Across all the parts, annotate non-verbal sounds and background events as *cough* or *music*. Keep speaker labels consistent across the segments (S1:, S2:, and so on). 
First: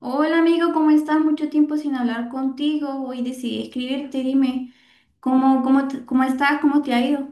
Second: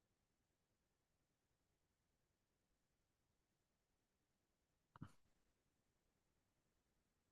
S1: Hola amigo, ¿cómo estás? Mucho tiempo sin hablar contigo. Hoy decidí escribirte. Dime, ¿cómo estás? ¿Cómo te ha ido?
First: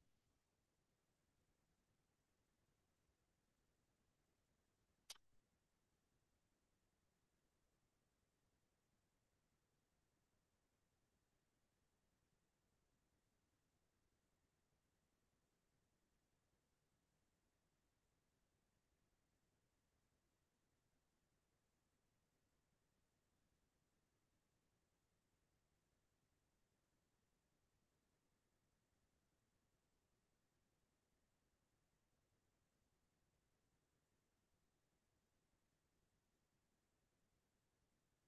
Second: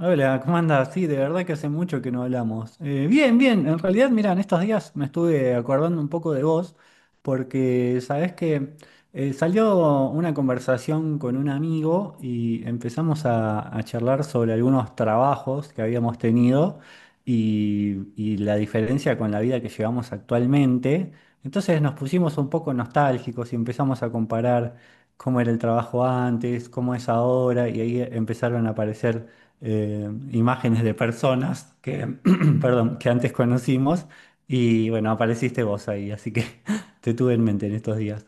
S2: Hola, ¿cómo andas? Sí, de verdad que hace mucho que no hablamos. Bien, bien, en realidad, mira, en estos días me estuve acordando un poco de vos, porque sabés que salió una conversación con un amigo y empezamos a charlar sobre algunos trabajos que habíamos tenido y la diferencia con la vida que llevamos actualmente. Entonces nos pusimos un poco nostálgicos y empezamos a comparar cómo era el trabajo antes, cómo es ahora, y ahí empezaron a aparecer imágenes de personas que, *clears throat* perdón, que antes conocimos y bueno, apareciste vos ahí, así que *laughs* te tuve en mente en estos días.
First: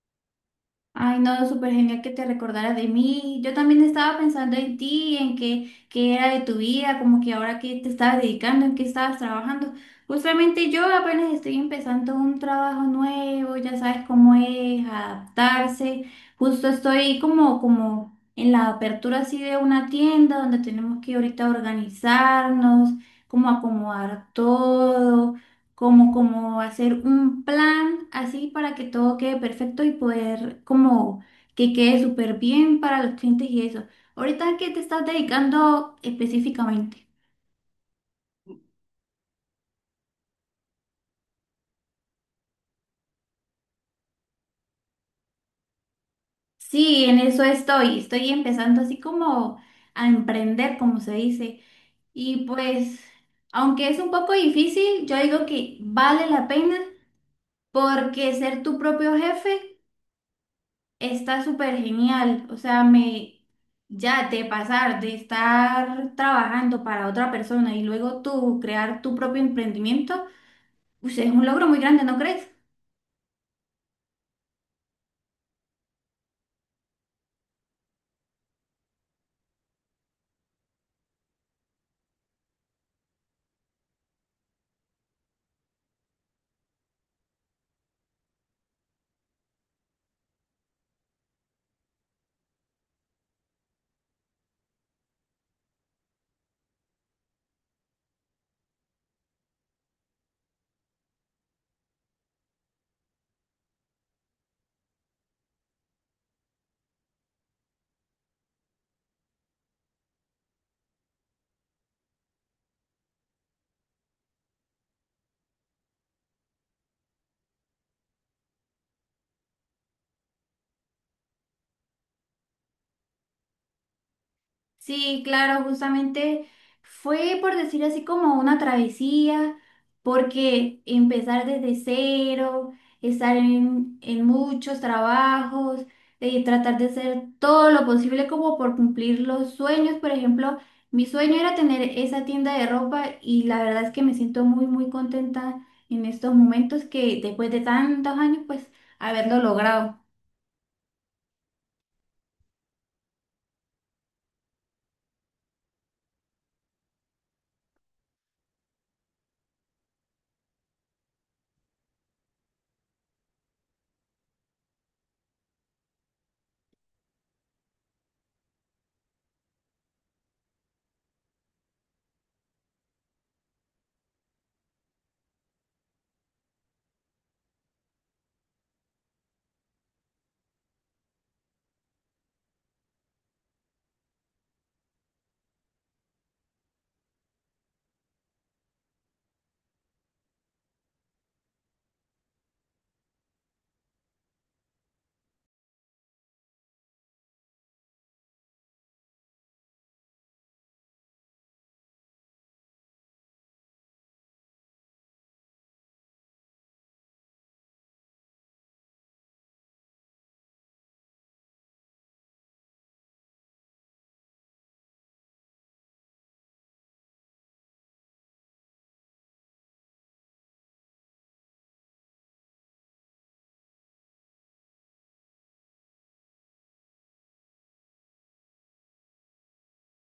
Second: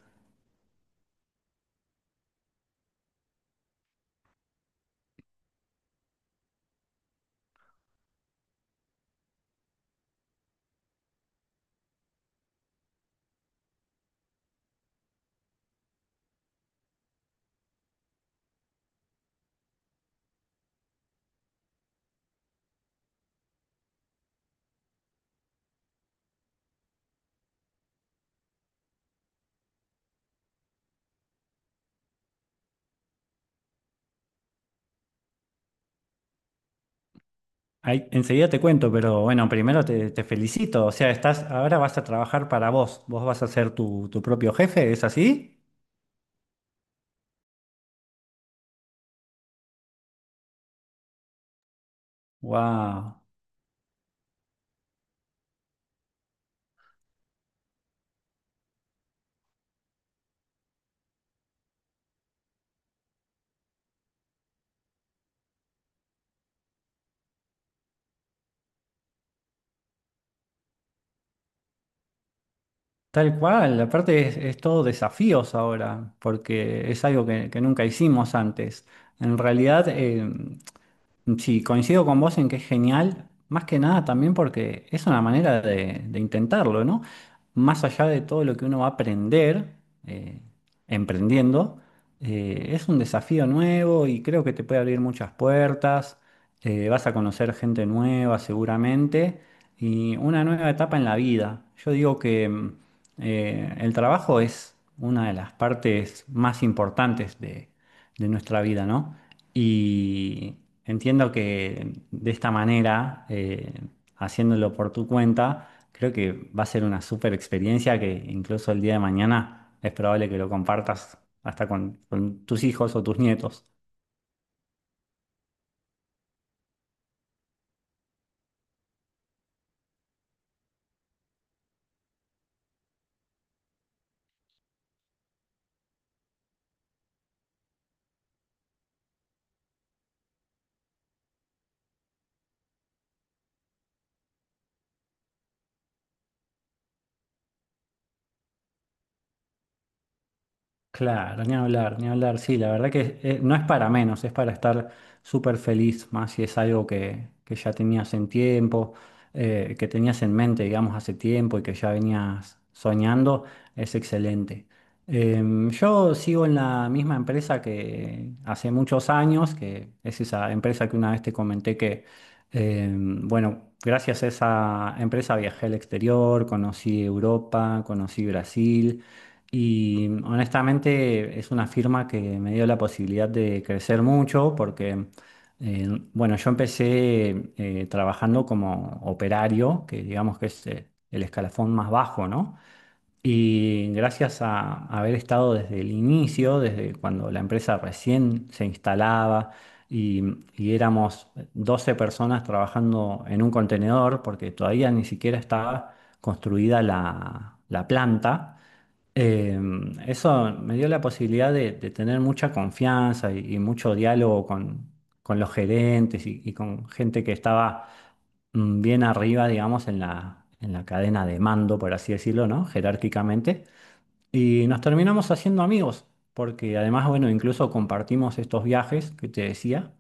S1: Ay, no, súper genial que te recordaras de mí. Yo también estaba pensando en ti, en qué era de tu vida, como que ahora qué te estabas dedicando, en qué estabas trabajando. Justamente yo apenas estoy empezando un trabajo nuevo, ya sabes cómo es adaptarse. Justo estoy como en la apertura así de una tienda donde tenemos que ahorita organizarnos, como acomodar todo como hacer un plan así para que todo quede perfecto y poder como que quede súper bien para los clientes y eso. ¿Ahorita a qué te estás dedicando específicamente?
S2: Ahí, enseguida te cuento, pero bueno, primero te felicito, o sea, estás, ahora vas a trabajar para vos, vos vas a ser tu propio jefe, ¿es así?
S1: Sí, en eso estoy. Estoy empezando así como a emprender, como se dice. Y pues,
S2: ¡Wow!
S1: aunque es un poco difícil, yo digo que vale la pena porque ser tu propio jefe está súper genial, o sea, me ya de pasar de estar trabajando para otra persona y luego tú crear tu propio emprendimiento, pues es un logro muy grande, ¿no crees?
S2: Tal cual, aparte es todo desafíos ahora, porque es algo que nunca hicimos antes. En realidad, sí, coincido con vos en que es genial, más que nada también porque es una manera de intentarlo, ¿no? Más allá de todo lo que uno va a aprender eh, emprendiendo, es un desafío nuevo y creo que te puede abrir muchas puertas, vas a conocer gente nueva seguramente y una nueva etapa en la vida. Yo digo que el trabajo es una de las partes más importantes de nuestra vida, ¿no? Y entiendo que de esta manera, haciéndolo por tu cuenta, creo que va a ser una súper experiencia que incluso el día de mañana es probable que lo compartas hasta con tus hijos o tus nietos.
S1: Sí, claro, justamente fue por decir así como una travesía, porque empezar desde cero, estar en muchos trabajos, tratar de hacer todo lo posible como por cumplir los sueños. Por ejemplo, mi sueño era tener esa tienda de ropa y la verdad es que me siento muy, muy contenta en estos momentos que después de tantos años, pues haberlo logrado.
S2: Claro, ni hablar, ni hablar. Sí, la verdad que no es para menos, es para estar súper feliz, más si es algo que ya tenías en tiempo, que tenías en mente, digamos, hace tiempo y que ya venías soñando, es excelente. Yo sigo en la misma empresa que hace muchos años, que es esa empresa que una vez te comenté que, bueno, gracias a esa empresa viajé al exterior, conocí Europa, conocí Brasil. Y honestamente es una firma que me dio la posibilidad de crecer mucho porque, eh, bueno, yo empecé trabajando como operario, que digamos que es el escalafón más bajo, ¿no? Y gracias a haber estado desde el inicio, desde cuando la empresa recién se instalaba y, y éramos 12 personas trabajando en un contenedor, porque todavía ni siquiera estaba construida la planta. Eh, Eso me dio la posibilidad de tener mucha confianza y mucho diálogo con los gerentes y con gente que estaba bien arriba, digamos, en la cadena de mando, por así decirlo, ¿no? Jerárquicamente. Y nos terminamos haciendo amigos, porque además, bueno, incluso compartimos estos viajes que te decía.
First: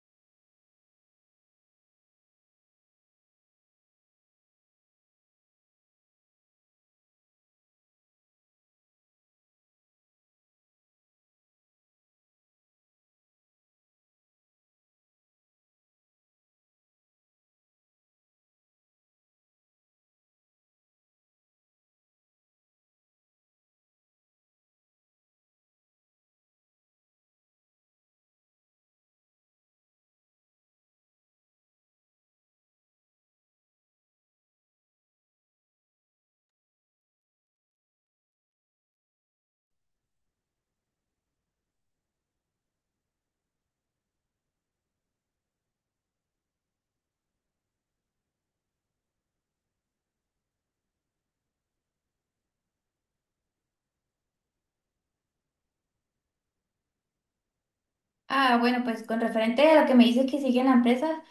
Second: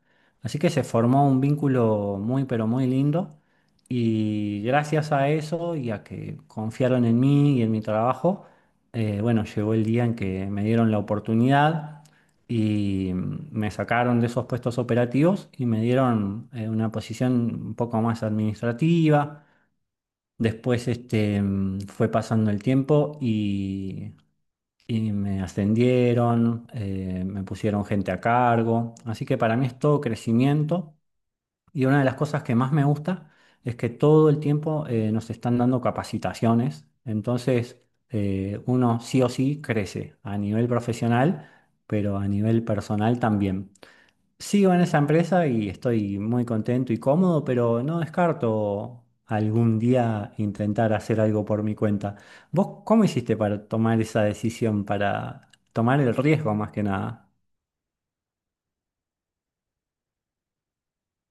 S2: Así que se formó un vínculo muy, pero muy lindo. Y gracias a eso y a que confiaron en mí y en mi trabajo, bueno, llegó el día en que me dieron la oportunidad y me sacaron de esos puestos operativos y me dieron una posición un poco más administrativa. Después este, fue pasando el tiempo y me ascendieron, me pusieron gente a cargo, así que para mí es todo crecimiento y una de las cosas que más me gusta es que todo el tiempo nos están dando capacitaciones, entonces uno sí o sí crece a nivel profesional, pero a nivel personal también. Sigo en esa empresa y estoy muy contento y cómodo, pero no descarto algún día intentar hacer algo por mi cuenta. ¿Vos cómo hiciste para tomar esa decisión, para tomar el riesgo más que nada?
S1: Ah, bueno, pues con referente a lo que me dices que sigue en la empresa.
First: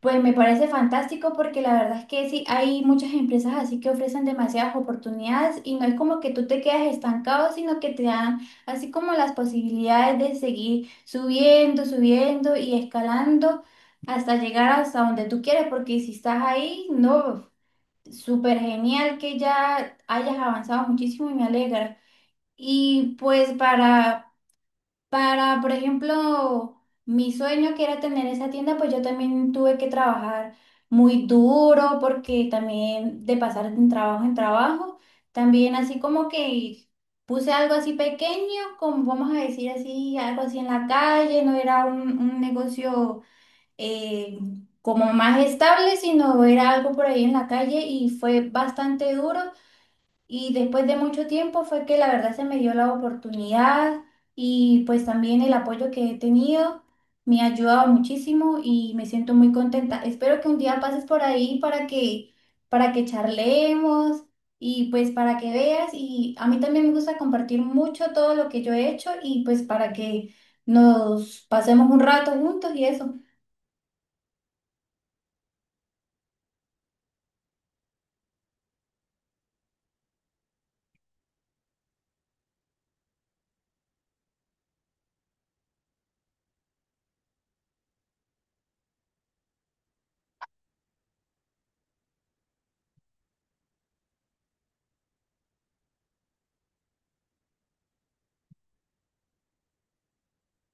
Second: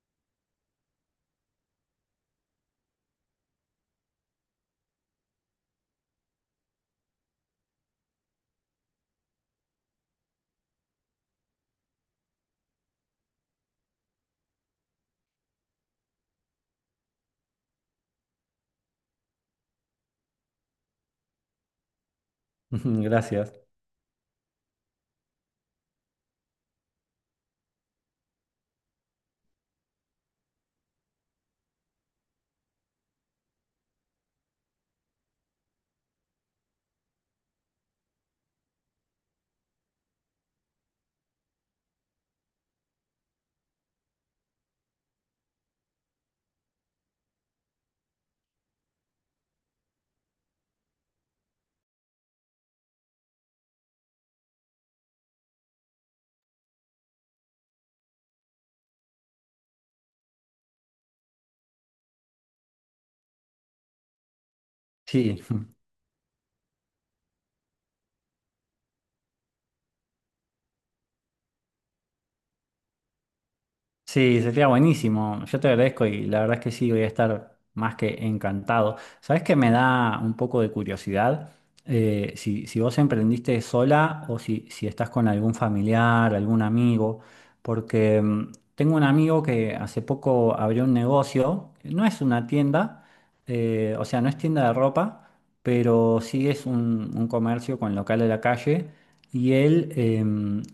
S1: Pues me parece fantástico porque la verdad es que sí, hay muchas empresas así que ofrecen demasiadas oportunidades y no es como que tú te quedas estancado, sino que te dan así como las posibilidades de seguir subiendo, subiendo y escalando hasta llegar hasta donde tú quieres, porque si estás ahí, no, súper genial que ya hayas avanzado muchísimo y me alegra.
S2: *laughs*
S1: Y
S2: Gracias.
S1: pues para... Para, por ejemplo, mi sueño que era tener esa tienda, pues yo también tuve que trabajar muy duro porque también de pasar de trabajo en trabajo, también así como que puse algo así pequeño, como vamos a decir así, algo así en la calle, no era un negocio eh, como más estable, sino era algo por ahí en la calle y fue bastante duro y después de mucho tiempo fue que la verdad se me dio la oportunidad y pues también el apoyo que he tenido me ha ayudado muchísimo y me siento muy contenta. Espero que un día pases por ahí para que charlemos y pues para
S2: Sí.
S1: que veas y a mí también me gusta compartir mucho todo lo que yo he hecho y pues para que nos pasemos un rato juntos y eso.
S2: Sí, sería buenísimo. Yo te agradezco y la verdad es que sí, voy a estar más que encantado. ¿Sabes que me da un poco de curiosidad? Si, si vos emprendiste sola o si, si estás con algún familiar, algún amigo, porque tengo un amigo que hace poco abrió un negocio, no es una tienda, o sea, no es tienda de ropa, pero sí es un comercio con local de la calle y él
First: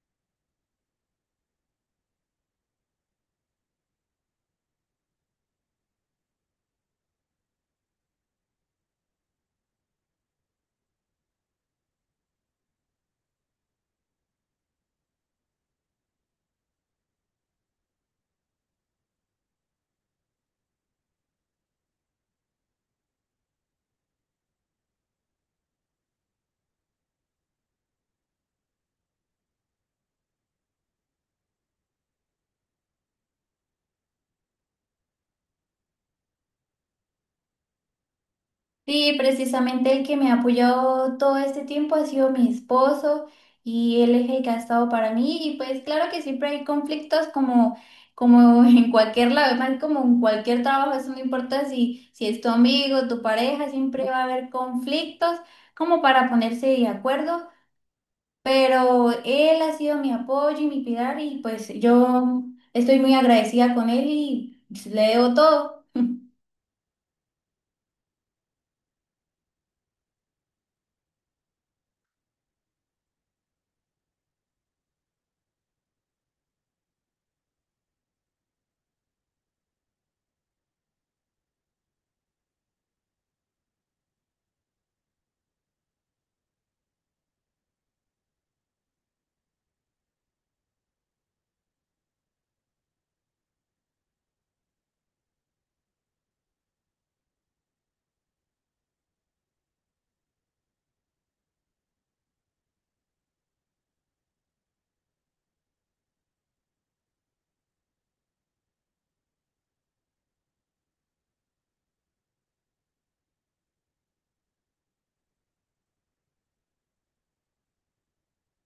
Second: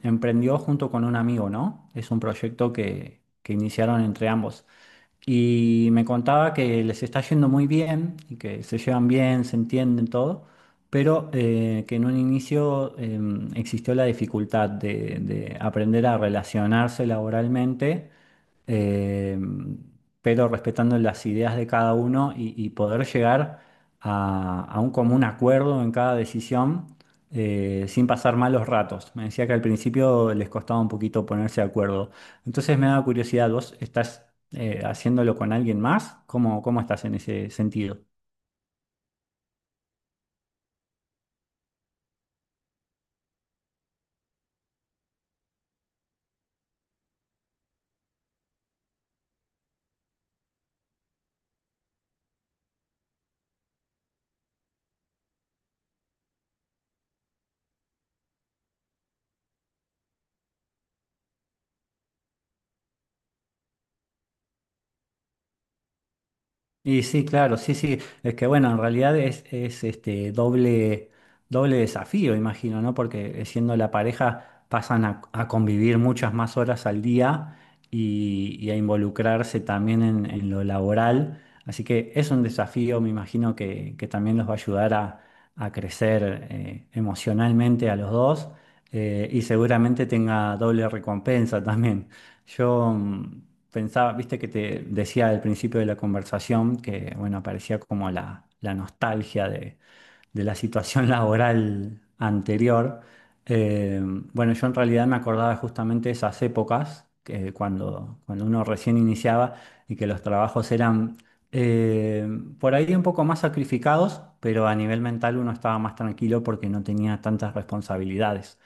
S2: emprendió junto con un amigo, ¿no? Es un proyecto que iniciaron entre ambos. Y me contaba que les está yendo muy bien y que se llevan bien, se entienden todo, pero que en un inicio existió la dificultad de aprender a relacionarse laboralmente eh, pero respetando las ideas de cada uno y poder llegar a un común acuerdo en cada decisión sin pasar malos ratos. Me decía que al principio les costaba un poquito ponerse de acuerdo. Entonces me da curiosidad, ¿vos estás haciéndolo con alguien más? ¿Cómo, cómo estás en ese sentido?
S1: Sí, precisamente el que me ha apoyado todo este tiempo ha sido mi esposo y él es el que ha estado para mí y pues claro que siempre hay conflictos como, como *laughs* en cualquier lado, más como en cualquier trabajo, eso no importa si es tu amigo, tu pareja, siempre va a haber conflictos como para ponerse de acuerdo, pero él ha sido mi apoyo y mi pilar y pues yo estoy muy agradecida con él y le debo todo.
S2: Y sí, claro, sí, sí. Es que bueno, en realidad es este doble, doble desafío, imagino, ¿no? Porque siendo la pareja pasan a convivir muchas más horas al día y a involucrarse también en lo laboral. Así que es un desafío, me imagino, que también los va a ayudar a crecer emocionalmente a los dos y seguramente tenga doble recompensa también. Yo pensaba, viste que te decía al principio de la conversación que, bueno, aparecía como la nostalgia de la situación *laughs* laboral anterior, eh, bueno, yo en realidad me acordaba justamente esas épocas, que cuando, cuando uno recién iniciaba y que los trabajos eran eh, por ahí un poco más sacrificados, pero a nivel mental uno estaba más tranquilo porque no tenía tantas responsabilidades.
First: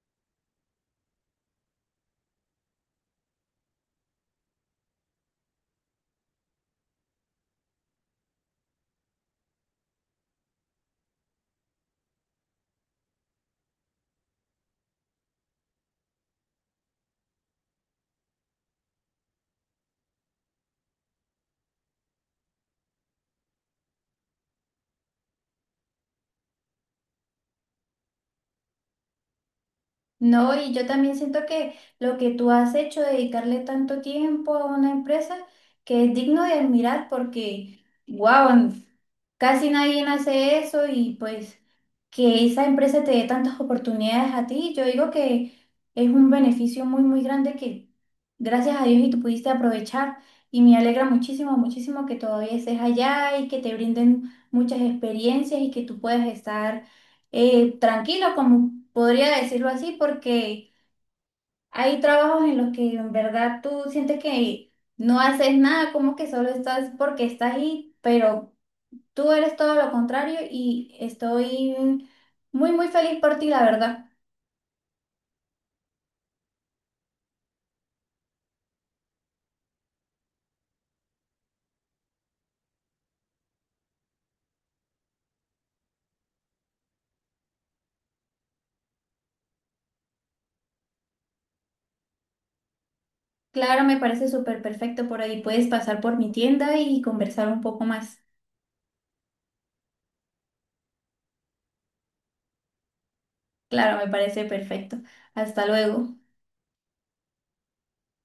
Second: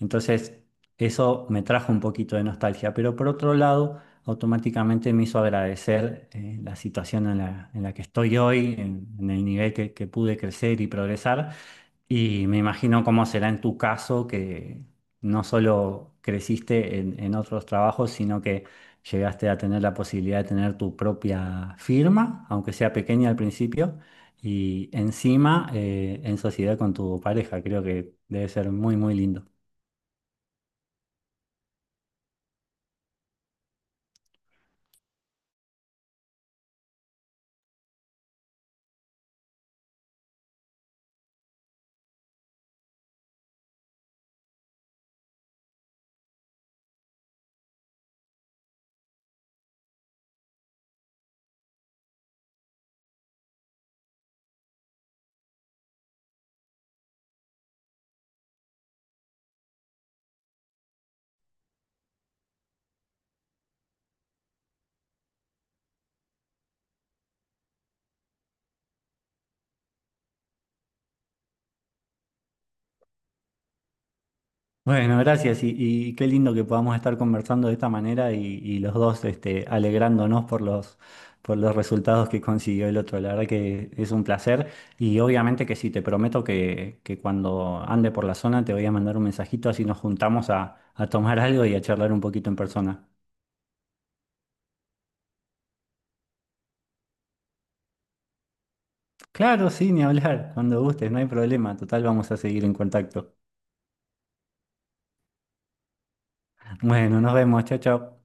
S2: Entonces, eso me trajo un poquito de nostalgia, pero por otro lado automáticamente me hizo agradecer la situación en la que estoy hoy, en el nivel que pude crecer y progresar. Y me imagino cómo será en tu caso, que no solo creciste en otros trabajos, sino que llegaste a tener la posibilidad de tener tu propia firma, aunque sea pequeña al principio, y encima en sociedad con tu pareja. Creo que debe ser muy, muy lindo.
S1: No, y yo también siento que lo que tú has hecho, dedicarle tanto tiempo a una empresa, que es digno de admirar porque, wow, casi nadie hace eso y pues que esa empresa te dé tantas oportunidades a ti, yo digo que es un beneficio muy, muy grande que gracias a Dios y tú pudiste aprovechar y me alegra muchísimo, muchísimo que todavía estés allá y que te brinden muchas experiencias y que tú puedas estar tranquilo, como podría decirlo así, porque hay trabajos en los que en verdad tú sientes que no haces nada, como que solo estás porque estás ahí, pero tú eres todo lo contrario y estoy muy, muy feliz por ti, la verdad.
S2: Bueno, gracias y qué lindo que podamos estar conversando de esta manera y los dos este, alegrándonos por los resultados que consiguió el otro. La verdad que es un placer y obviamente que sí, te prometo que cuando ande por la zona te voy a mandar un mensajito así nos juntamos a tomar algo y a charlar un poquito en persona.
S1: Claro, me parece súper perfecto por ahí. Puedes pasar por mi tienda y conversar un poco más.
S2: Claro, sí, ni hablar, cuando gustes, no hay problema, total vamos a seguir en contacto.
S1: Claro, me parece perfecto. Hasta luego.
S2: Bueno, nos vemos, chao, chao.